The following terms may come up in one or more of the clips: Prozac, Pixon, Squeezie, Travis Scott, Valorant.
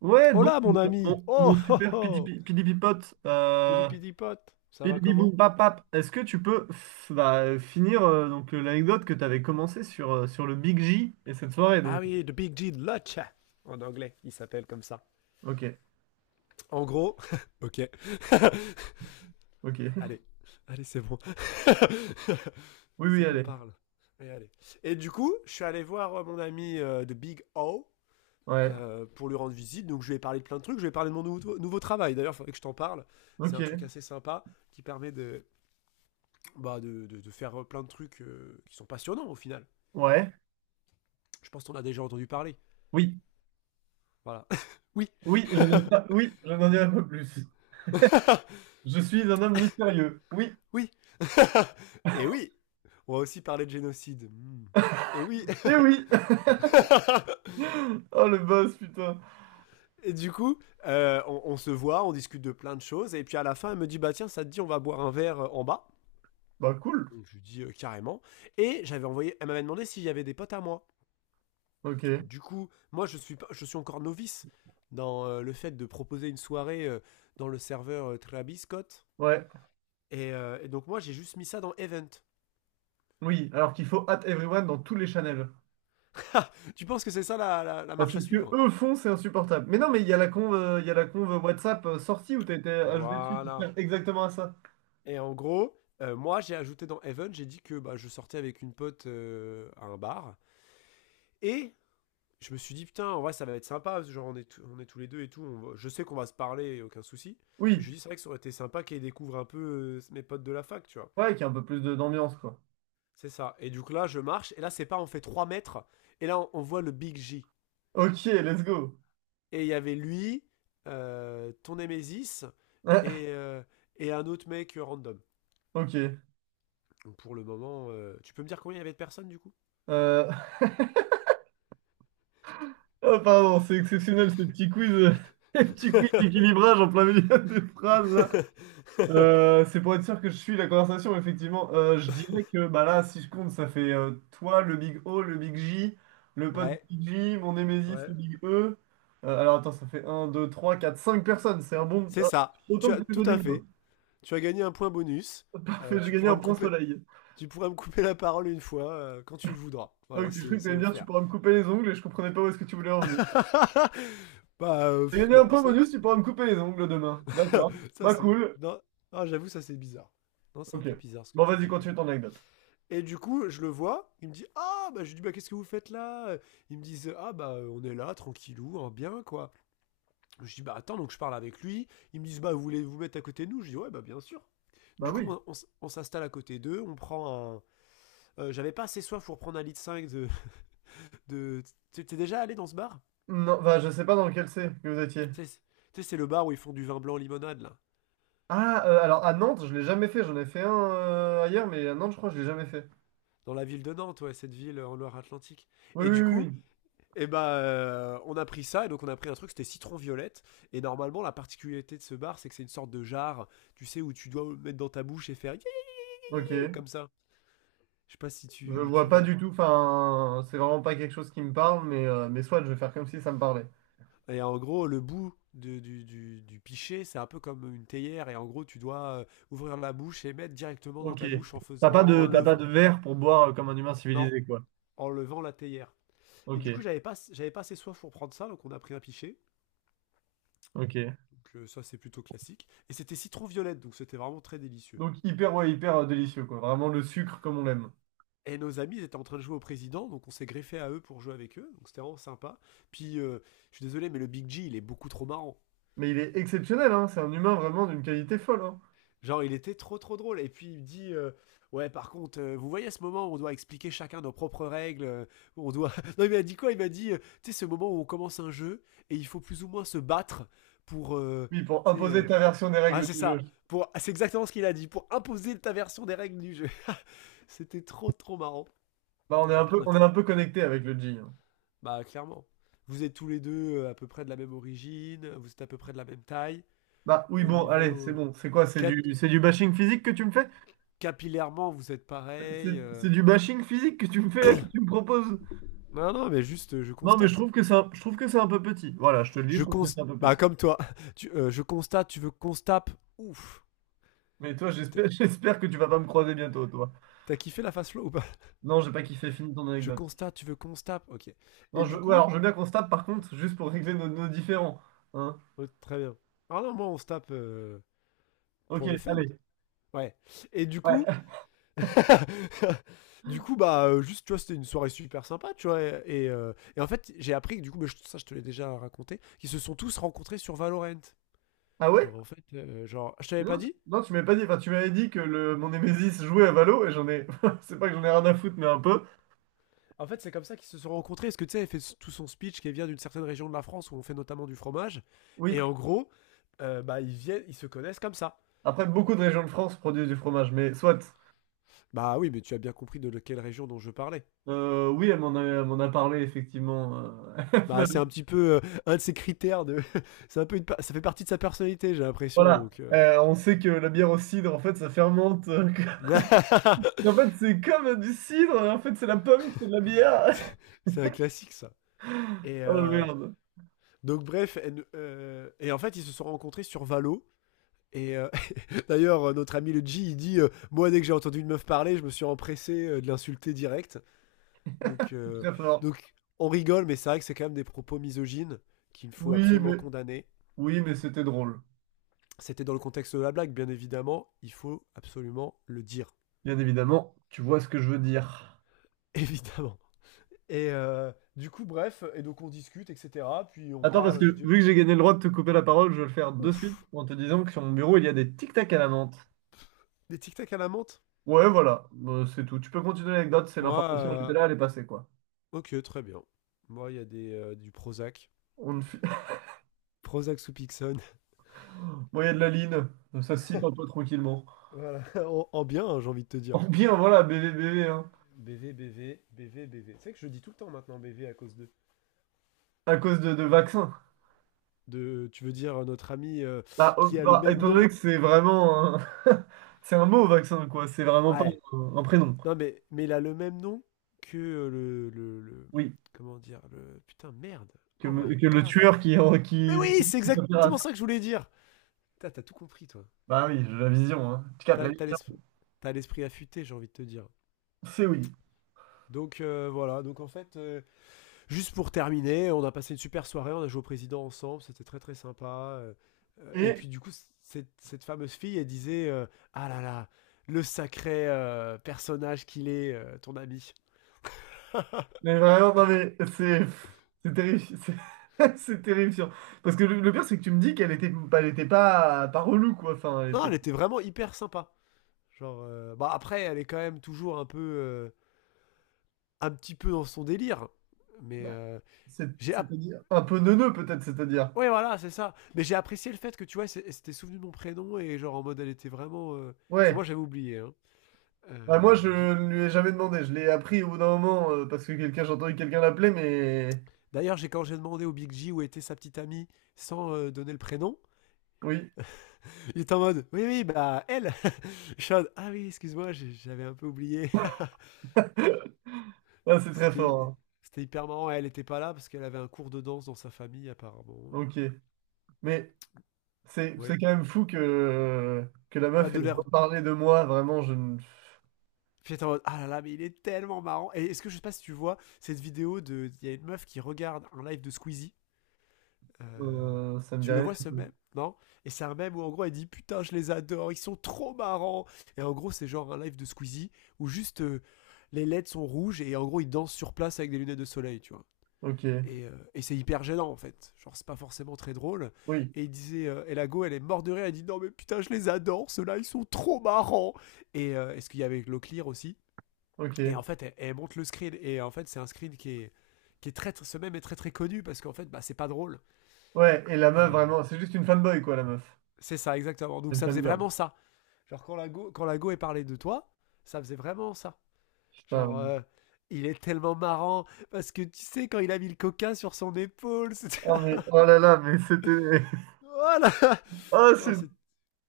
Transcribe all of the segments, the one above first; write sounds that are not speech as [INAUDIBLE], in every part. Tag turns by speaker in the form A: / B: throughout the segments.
A: Ouais, donc
B: Hola mon
A: mon,
B: ami.
A: mon-
B: Oh
A: mon
B: oh
A: super
B: oh.
A: pidipipote,
B: Pidi pidi pote, ça va
A: pidibibou
B: comment?
A: papap, est-ce que tu peux bah, finir donc l'anecdote que tu avais commencé sur le Big J et cette soirée
B: Ah
A: donc.
B: oui, The Big G de Lodge. En anglais, il s'appelle comme ça.
A: Ok,
B: En gros, [LAUGHS] ok. [LAUGHS]
A: ok.
B: Allez, allez, c'est bon. [LAUGHS]
A: Oui, oui,
B: C'est bon,
A: allez.
B: parle. Et, allez. Et du coup, je suis allé voir mon ami de Big O
A: Ouais.
B: pour lui rendre visite. Donc je lui ai parlé de plein de trucs. Je lui ai parlé de mon nouveau travail. D'ailleurs, il faudrait que je t'en parle. C'est un truc
A: Ok.
B: assez sympa qui permet de, bah, de faire plein de trucs qui sont passionnants au final.
A: Ouais.
B: Je pense qu'on a déjà entendu parler.
A: Oui.
B: Voilà. [LAUGHS] Oui,
A: Oui, je n'en pas. Oui, je n'en dirai pas plus. Je suis un homme mystérieux. Oui.
B: oui. [LAUGHS] Et oui, on va aussi parler de génocide. Hmm. Et oui.
A: Eh oui. [LAUGHS] Oh le boss, putain.
B: Et du coup, on se voit, on discute de plein de choses. Et puis à la fin, elle me dit: bah tiens, ça te dit, on va boire un verre en bas.
A: Bah cool.
B: Donc je lui dis carrément. Et j'avais envoyé, elle m'avait demandé s'il y avait des potes à moi.
A: Ok.
B: Du coup, moi je suis, pas- je suis encore novice dans le fait de proposer une soirée dans le serveur Travis Scott.
A: Ouais.
B: Et donc moi j'ai juste mis ça dans Event.
A: Oui. Alors qu'il faut at everyone dans tous les channels.
B: [LAUGHS] Tu penses que c'est ça la, la
A: Ah,
B: marche
A: c'est
B: à
A: ce que
B: suivre?
A: eux font, c'est insupportable. Mais non, mais il y a la conve WhatsApp sortie où t'as été ajouté dessus qui
B: Voilà.
A: sert exactement à ça.
B: Et en gros, moi, j'ai ajouté dans Heaven, j'ai dit que bah, je sortais avec une pote à un bar. Et je me suis dit, putain, en vrai, ça va être sympa, parce que genre, on est tous les deux et tout. On va- je sais qu'on va se parler, aucun souci. Et je
A: Oui,
B: lui dis, c'est vrai que ça aurait été sympa qu'elle découvre un peu mes potes de la fac, tu vois.
A: ouais, qui a un peu plus d'ambiance, quoi.
B: C'est ça. Et du coup, là, je marche. Et là, c'est pas, on fait 3 mètres. Et là, on voit le Big J.
A: Ok, let's go.
B: Et il y avait lui, ton Nemesis et,
A: [LAUGHS]
B: euh, et un autre mec random.
A: Ah, ok.
B: Donc, pour le moment, tu peux me dire combien il y avait de personnes du coup?
A: Euh, [LAUGHS] Oh, pardon, c'est exceptionnel ce petit quiz, [LAUGHS] petit quiz d'équilibrage en plein milieu des phrases, là.
B: [LAUGHS]
A: C'est pour être sûr que je suis la conversation, effectivement. Je dirais que bah là, si je compte, ça fait toi, le Big O, le Big J, le pote du
B: Ouais,
A: Big J, mon Nemesis, le
B: Ouais.
A: Big E. Alors attends, ça fait un, 2, 3, 4, 5 personnes. C'est un bon.
B: C'est
A: Ah,
B: ça. Tu
A: autant
B: as
A: que les
B: tout
A: autres
B: à
A: humains.
B: fait. Tu as gagné un point bonus.
A: Parfait, j'ai
B: Tu
A: gagné
B: pourras
A: un
B: me
A: point
B: couper.
A: soleil.
B: Tu pourras me couper la parole une fois quand tu le voudras. Voilà,
A: Donc tu crois que tu
B: c'est
A: allais me dire tu
B: offert.
A: pourras me couper les ongles et je comprenais pas où est-ce que tu voulais en venir.
B: [LAUGHS] Bah
A: J'ai
B: pff,
A: gagné un
B: non,
A: point
B: ça,
A: bonus, tu pourras me couper les ongles demain. D'accord.
B: [LAUGHS] ça
A: Bah
B: c'est
A: cool.
B: non. Ah, j'avoue, ça c'est bizarre. Non, c'est un
A: Ok.
B: peu bizarre ce que
A: Bon,
B: tu
A: vas-y,
B: dis quand
A: continue
B: même.
A: ton anecdote.
B: Et du coup, je le vois, il me dit: ah, bah, je lui dis: bah, qu'est-ce que vous faites là? Ils me disent: ah, bah, on est là, tranquillou, hein, bien, quoi. Je dis, bah attends, donc je parle avec lui. Ils me disent, bah vous voulez vous mettre à côté de nous? Je dis, ouais, bah bien sûr.
A: Bah
B: Du coup,
A: oui.
B: on s'installe à côté d'eux, on prend un. J'avais pas assez soif pour prendre un litre 5 de. De... T'es déjà allé dans ce bar?
A: Non, bah je sais pas dans lequel c'est que vous étiez.
B: c'est- Tu sais, c'est le bar où ils font du vin blanc limonade, là.
A: Ah, alors à Nantes, je l'ai jamais fait. J'en ai fait un ailleurs, mais à Nantes, je crois que je l'ai jamais fait.
B: Dans la ville de Nantes, ouais, cette ville en Loire-Atlantique.
A: Oui,
B: Et du
A: oui,
B: coup,
A: oui.
B: eh ben, on a pris ça, et donc on a pris un truc, c'était citron violette. Et normalement, la particularité de ce bar, c'est que c'est une sorte de jarre, tu sais, où tu dois mettre dans ta bouche et faire.
A: Oui. Ok.
B: Comme ça. Je sais pas si
A: Je
B: tu
A: vois pas
B: vois.
A: du tout. Enfin, c'est vraiment pas quelque chose qui me parle, mais soit je vais faire comme si ça me parlait.
B: Et en gros, du, du pichet, c'est un peu comme une théière. Et en gros, tu dois ouvrir la bouche et mettre directement dans
A: Ok.
B: ta bouche en
A: T'as
B: faisant,
A: pas
B: en
A: de, t'as pas
B: levant,
A: de verre pour boire comme un humain
B: non,
A: civilisé, quoi.
B: en levant la théière. Et
A: Ok,
B: du coup, j'avais pas assez soif pour prendre ça, donc on a pris un pichet.
A: ok.
B: Donc ça, c'est plutôt classique. Et c'était citron violette, donc c'était vraiment très délicieux.
A: Donc hyper, ouais, hyper délicieux, quoi. Vraiment le sucre comme on l'aime.
B: Et nos amis ils étaient en train de jouer au président, donc on s'est greffé à eux pour jouer avec eux. Donc c'était vraiment sympa. Puis, je suis désolé, mais le Big G, il est beaucoup trop marrant.
A: Mais il est exceptionnel, hein. C'est un humain vraiment d'une qualité folle, hein.
B: Genre, il était trop trop drôle. Et puis il me dit ouais, par contre, vous voyez ce moment où on doit expliquer chacun nos propres règles où on doit. [LAUGHS] Non, il m'a dit quoi? Il m'a dit tu sais, ce moment où on commence un jeu et il faut plus ou moins se battre pour.
A: Oui, pour
B: Tu sais.
A: imposer ta version des
B: Ah,
A: règles
B: c'est
A: du jeu.
B: ça. Pour... ah, c'est exactement ce qu'il a dit. Pour imposer ta version des règles du jeu. [LAUGHS] C'était trop trop marrant.
A: Bah, on est
B: Puis
A: un
B: après, on
A: peu,
B: a
A: on est
B: fait
A: un peu connecté avec le G, hein.
B: bah, clairement. Vous êtes tous les deux à peu près de la même origine, vous êtes à peu près de la même taille.
A: Bah oui,
B: Au
A: bon, allez, c'est
B: niveau
A: bon. C'est quoi? C'est
B: cap-
A: du, c'est du bashing physique que tu me fais?
B: capillairement, vous êtes pareil.
A: C'est c'est du bashing physique que tu me fais là, que tu me proposes?
B: Non, non, mais juste, je
A: Non, mais je
B: constate.
A: trouve que c'est un, je trouve que c'est un peu petit. Voilà, je te le dis,
B: Je
A: je trouve que c'est
B: constate.
A: un peu
B: Bah,
A: petit.
B: comme toi. [LAUGHS] Tu, je constate, tu veux constape? Ouf.
A: Mais toi,
B: T'as-
A: j'espère, [LAUGHS] j'espère que tu vas pas me croiser bientôt, toi.
B: T'as kiffé la face flow ou pas? [LAUGHS]
A: Non, j'ai pas kiffé, fini ton
B: Je
A: anecdote.
B: constate, tu veux constape? Ok.
A: Non,
B: Et du
A: ouais, alors
B: coup.
A: je veux bien qu'on se tape, par contre, juste pour régler nos différends. Hein?
B: Oh, très bien. Ah non, moi, on se tape
A: Ok,
B: pour le fun.
A: allez.
B: Ouais. Et du coup.
A: Ouais.
B: [LAUGHS] Du coup, bah, juste, tu vois, c'était une soirée super sympa, tu vois. Et et en fait, j'ai appris que, du coup, mais je- ça, je te l'ai déjà raconté, qu'ils se sont tous rencontrés sur Valorant.
A: Ah ouais?
B: Genre, en fait, genre, je t'avais
A: Mais
B: pas
A: non,
B: dit.
A: non, tu m'avais pas dit, enfin, tu m'avais dit que mon Nemesis jouait à Valo et j'en ai, [LAUGHS] c'est pas que j'en ai rien à foutre, mais un peu.
B: En fait, c'est comme ça qu'ils se sont rencontrés. Parce que tu sais, elle fait tout son speech qui vient d'une certaine région de la France où on fait notamment du fromage.
A: Oui.
B: Et en gros, bah, ils se connaissent comme ça.
A: Après, beaucoup de régions de France produisent du fromage, mais soit.
B: Bah oui, mais tu as bien compris de quelle région dont je parlais.
A: Oui, elle m'en a parlé, effectivement. [LAUGHS]
B: Bah c'est un petit peu un de ses critères de. [LAUGHS] C'est un peu une pa- ça fait partie de sa personnalité, j'ai l'impression.
A: Voilà.
B: Donc.
A: On sait que la bière au cidre, en fait, ça fermente. [LAUGHS]
B: [LAUGHS]
A: En fait, c'est comme du cidre, hein. En fait, c'est la pomme qui fait de la bière. [LAUGHS]
B: C'est un classique ça. Et
A: Oh merde,
B: donc bref, et en fait ils se sont rencontrés sur Valo. Et d'ailleurs, notre ami le G, il dit moi, dès que j'ai entendu une meuf parler, je me suis empressé de l'insulter direct. Donc,
A: c'est très fort.
B: donc, on rigole, mais c'est vrai que c'est quand même des propos misogynes qu'il faut
A: Oui,
B: absolument
A: mais...
B: condamner.
A: Oui, mais c'était drôle.
B: C'était dans le contexte de la blague, bien évidemment. Il faut absolument le dire.
A: Bien évidemment, tu vois ce que je veux dire.
B: [LAUGHS] Évidemment. Et du coup, bref, et donc on discute, etc. Puis on
A: Attends, parce que
B: parle, je
A: vu
B: dis:
A: que j'ai gagné le droit de te couper la parole, je vais le faire de suite
B: ouf,
A: en te disant que sur mon bureau, il y a des tic-tac à la menthe.
B: des tic-tac à la menthe?
A: Ouais, voilà, bah, c'est tout. Tu peux continuer l'anecdote, c'est
B: Moi,
A: l'information, elle était là, elle est passée, quoi.
B: ok, très bien. Moi, il y a du Prozac.
A: On ne fi-
B: Prozac sous Pixon.
A: Bon, il y a de la ligne. Ça se cite un peu tranquillement.
B: Voilà, [LAUGHS] en, en bien, hein, j'ai envie de te dire.
A: En bien, voilà, bébé, bébé, hein.
B: BV, BV, BV, BV. C'est vrai que je dis tout le temps maintenant BV à cause de.
A: À cause de vaccins.
B: De, tu veux dire notre ami
A: Bah, oh,
B: qui a le
A: bah,
B: même
A: étant donné
B: nom?
A: que c'est vraiment un... [LAUGHS] c'est un mot, vaccin, quoi. C'est vraiment pas
B: Ouais.
A: un prénom.
B: Non, mais il a le même nom que le,
A: Oui.
B: comment dire le? Putain, merde.
A: Que,
B: Oh
A: me-
B: my
A: que le
B: godness.
A: tueur qui...
B: Mais
A: qui...
B: oui, c'est
A: met terrasse.
B: exactement ça que je voulais dire. Putain, t'as tout compris, toi.
A: Bah oui, j'ai la vision, hein. Tu captes la
B: T'as t'as
A: vision.
B: l'esprit t'as l'esprit affûté, j'ai envie de te dire.
A: C'est oui.
B: Donc voilà, donc en fait, juste pour terminer, on a passé une super soirée, on a joué au président ensemble, c'était très très sympa. Euh, Et
A: Et,
B: puis du coup, cette fameuse fille, elle disait ah là là, le sacré personnage qu'il est, ton ami.
A: mais vraiment, non, mais c'est terrifiant. [LAUGHS] C'est terrifiant. Parce que le pire, c'est que tu me dis qu'elle était, elle était pas, pas relou, quoi. Enfin, elle
B: Non,
A: était.
B: elle était vraiment hyper sympa. Genre, bah après, elle est quand même toujours un petit peu dans son délire. Mais
A: Bah,
B: j'ai, app-
A: c'est-à-dire un peu neuneux, peut-être, c'est-à-dire.
B: ouais voilà, c'est ça. Mais j'ai apprécié le fait que tu vois, c'est- elle s'était souvenue de mon prénom et genre en mode, elle était vraiment. Parce que
A: Ouais,
B: moi, j'avais oublié, hein.
A: bah moi je
B: Euh, je-
A: ne lui ai jamais demandé, je l'ai appris au bout d'un moment j'ai entendu quelqu'un l'appeler, mais
B: D'ailleurs, j'ai quand j'ai demandé au Big G où était sa petite amie sans donner le prénom,
A: oui,
B: il était en mode oui, oui, bah elle [LAUGHS] je suis en mode ah oui, excuse-moi, j'avais un peu oublié.
A: [LAUGHS] Ah,
B: [LAUGHS]
A: c'est très fort,
B: C'était
A: hein.
B: c'était hyper marrant. Elle était pas là parce qu'elle avait un cours de danse dans sa famille, apparemment.
A: Ok, mais c'est
B: Oui.
A: quand même fou que la
B: Bah,
A: meuf
B: de
A: ait pas
B: l'air.
A: parlé de moi, vraiment, je ne...
B: J'étais en mode ah là là, mais il est tellement marrant. Et est-ce que je sais pas si tu vois cette vidéo de. Il y a une meuf qui regarde un live de Squeezie. Euh,
A: Ça me dit
B: tu le
A: rien
B: vois
A: du
B: ce
A: tout.
B: même? Non. Et c'est un même où en gros elle dit putain je les adore, ils sont trop marrants. Et en gros c'est genre un live de Squeezie où juste les LED sont rouges et en gros ils dansent sur place avec des lunettes de soleil, tu vois.
A: Ok,
B: Et c'est hyper gênant en fait. Genre c'est pas forcément très drôle.
A: oui,
B: Et il disait, et la go elle est morte de rire, elle dit non mais putain je les adore, ceux-là ils sont trop marrants. Et est-ce qu'il y avait le aussi? Et en
A: ok.
B: fait elle monte le screen et en fait c'est un screen qui est très, ce même est très très connu parce qu'en fait bah c'est pas drôle
A: Ouais, et la meuf,
B: et,
A: vraiment, c'est juste une fanboy quoi, la meuf.
B: c'est ça, exactement. Donc
A: C'est une
B: ça faisait
A: fangirl.
B: vraiment ça. Genre quand la go est parlé de toi, ça faisait vraiment ça.
A: Putain,
B: Genre il est tellement marrant parce que tu sais quand il a mis le coca sur son épaule, c'était
A: oh, mais, oh là là, mais c'était...
B: [LAUGHS] voilà.
A: [LAUGHS] Oh,
B: Non, c'est-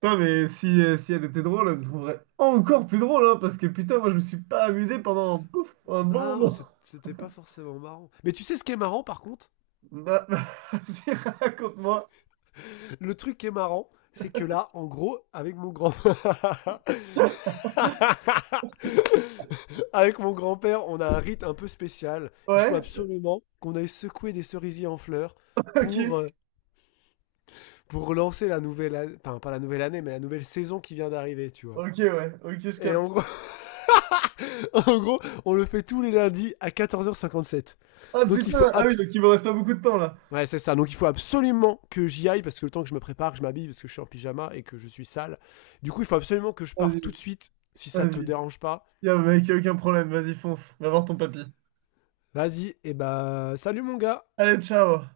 A: putain, mais si elle était drôle, elle me trouverait encore plus drôle, hein, parce que putain, moi je me suis pas amusé pendant pouf, un bon
B: ah, c'est-
A: moment.
B: C'était pas forcément marrant. Mais tu sais ce qui est marrant par contre?
A: Bah, [LAUGHS] vas-y, raconte-moi.
B: Le truc qui est marrant, c'est que là, en gros, avec mon grand [LAUGHS] avec mon grand-père, on a un rite un peu spécial. Il faut
A: Ouais,
B: absolument qu'on aille secouer des cerisiers en fleurs
A: ok,
B: pour euh, pour relancer la nouvelle année, enfin pas la nouvelle année, mais la nouvelle saison qui vient d'arriver, tu vois.
A: ok, ouais, ok, je
B: Et
A: capte.
B: en gros, [LAUGHS] en gros, on le fait tous les lundis à 14h57.
A: Ah
B: Donc il faut
A: putain, ah oui, donc
B: abs-
A: il me reste pas beaucoup de temps là.
B: Ouais, c'est ça. Donc il faut absolument que j'y aille parce que le temps que je me prépare, que je m'habille parce que je suis en pyjama et que je suis sale. Du coup, il faut absolument que je parte tout de
A: Vas-y,
B: suite si ça te
A: vas-y.
B: dérange pas.
A: Y'a mec, y a aucun problème, vas-y, fonce, va voir ton papy.
B: Vas-y, et bah salut mon gars.
A: Allez, ciao!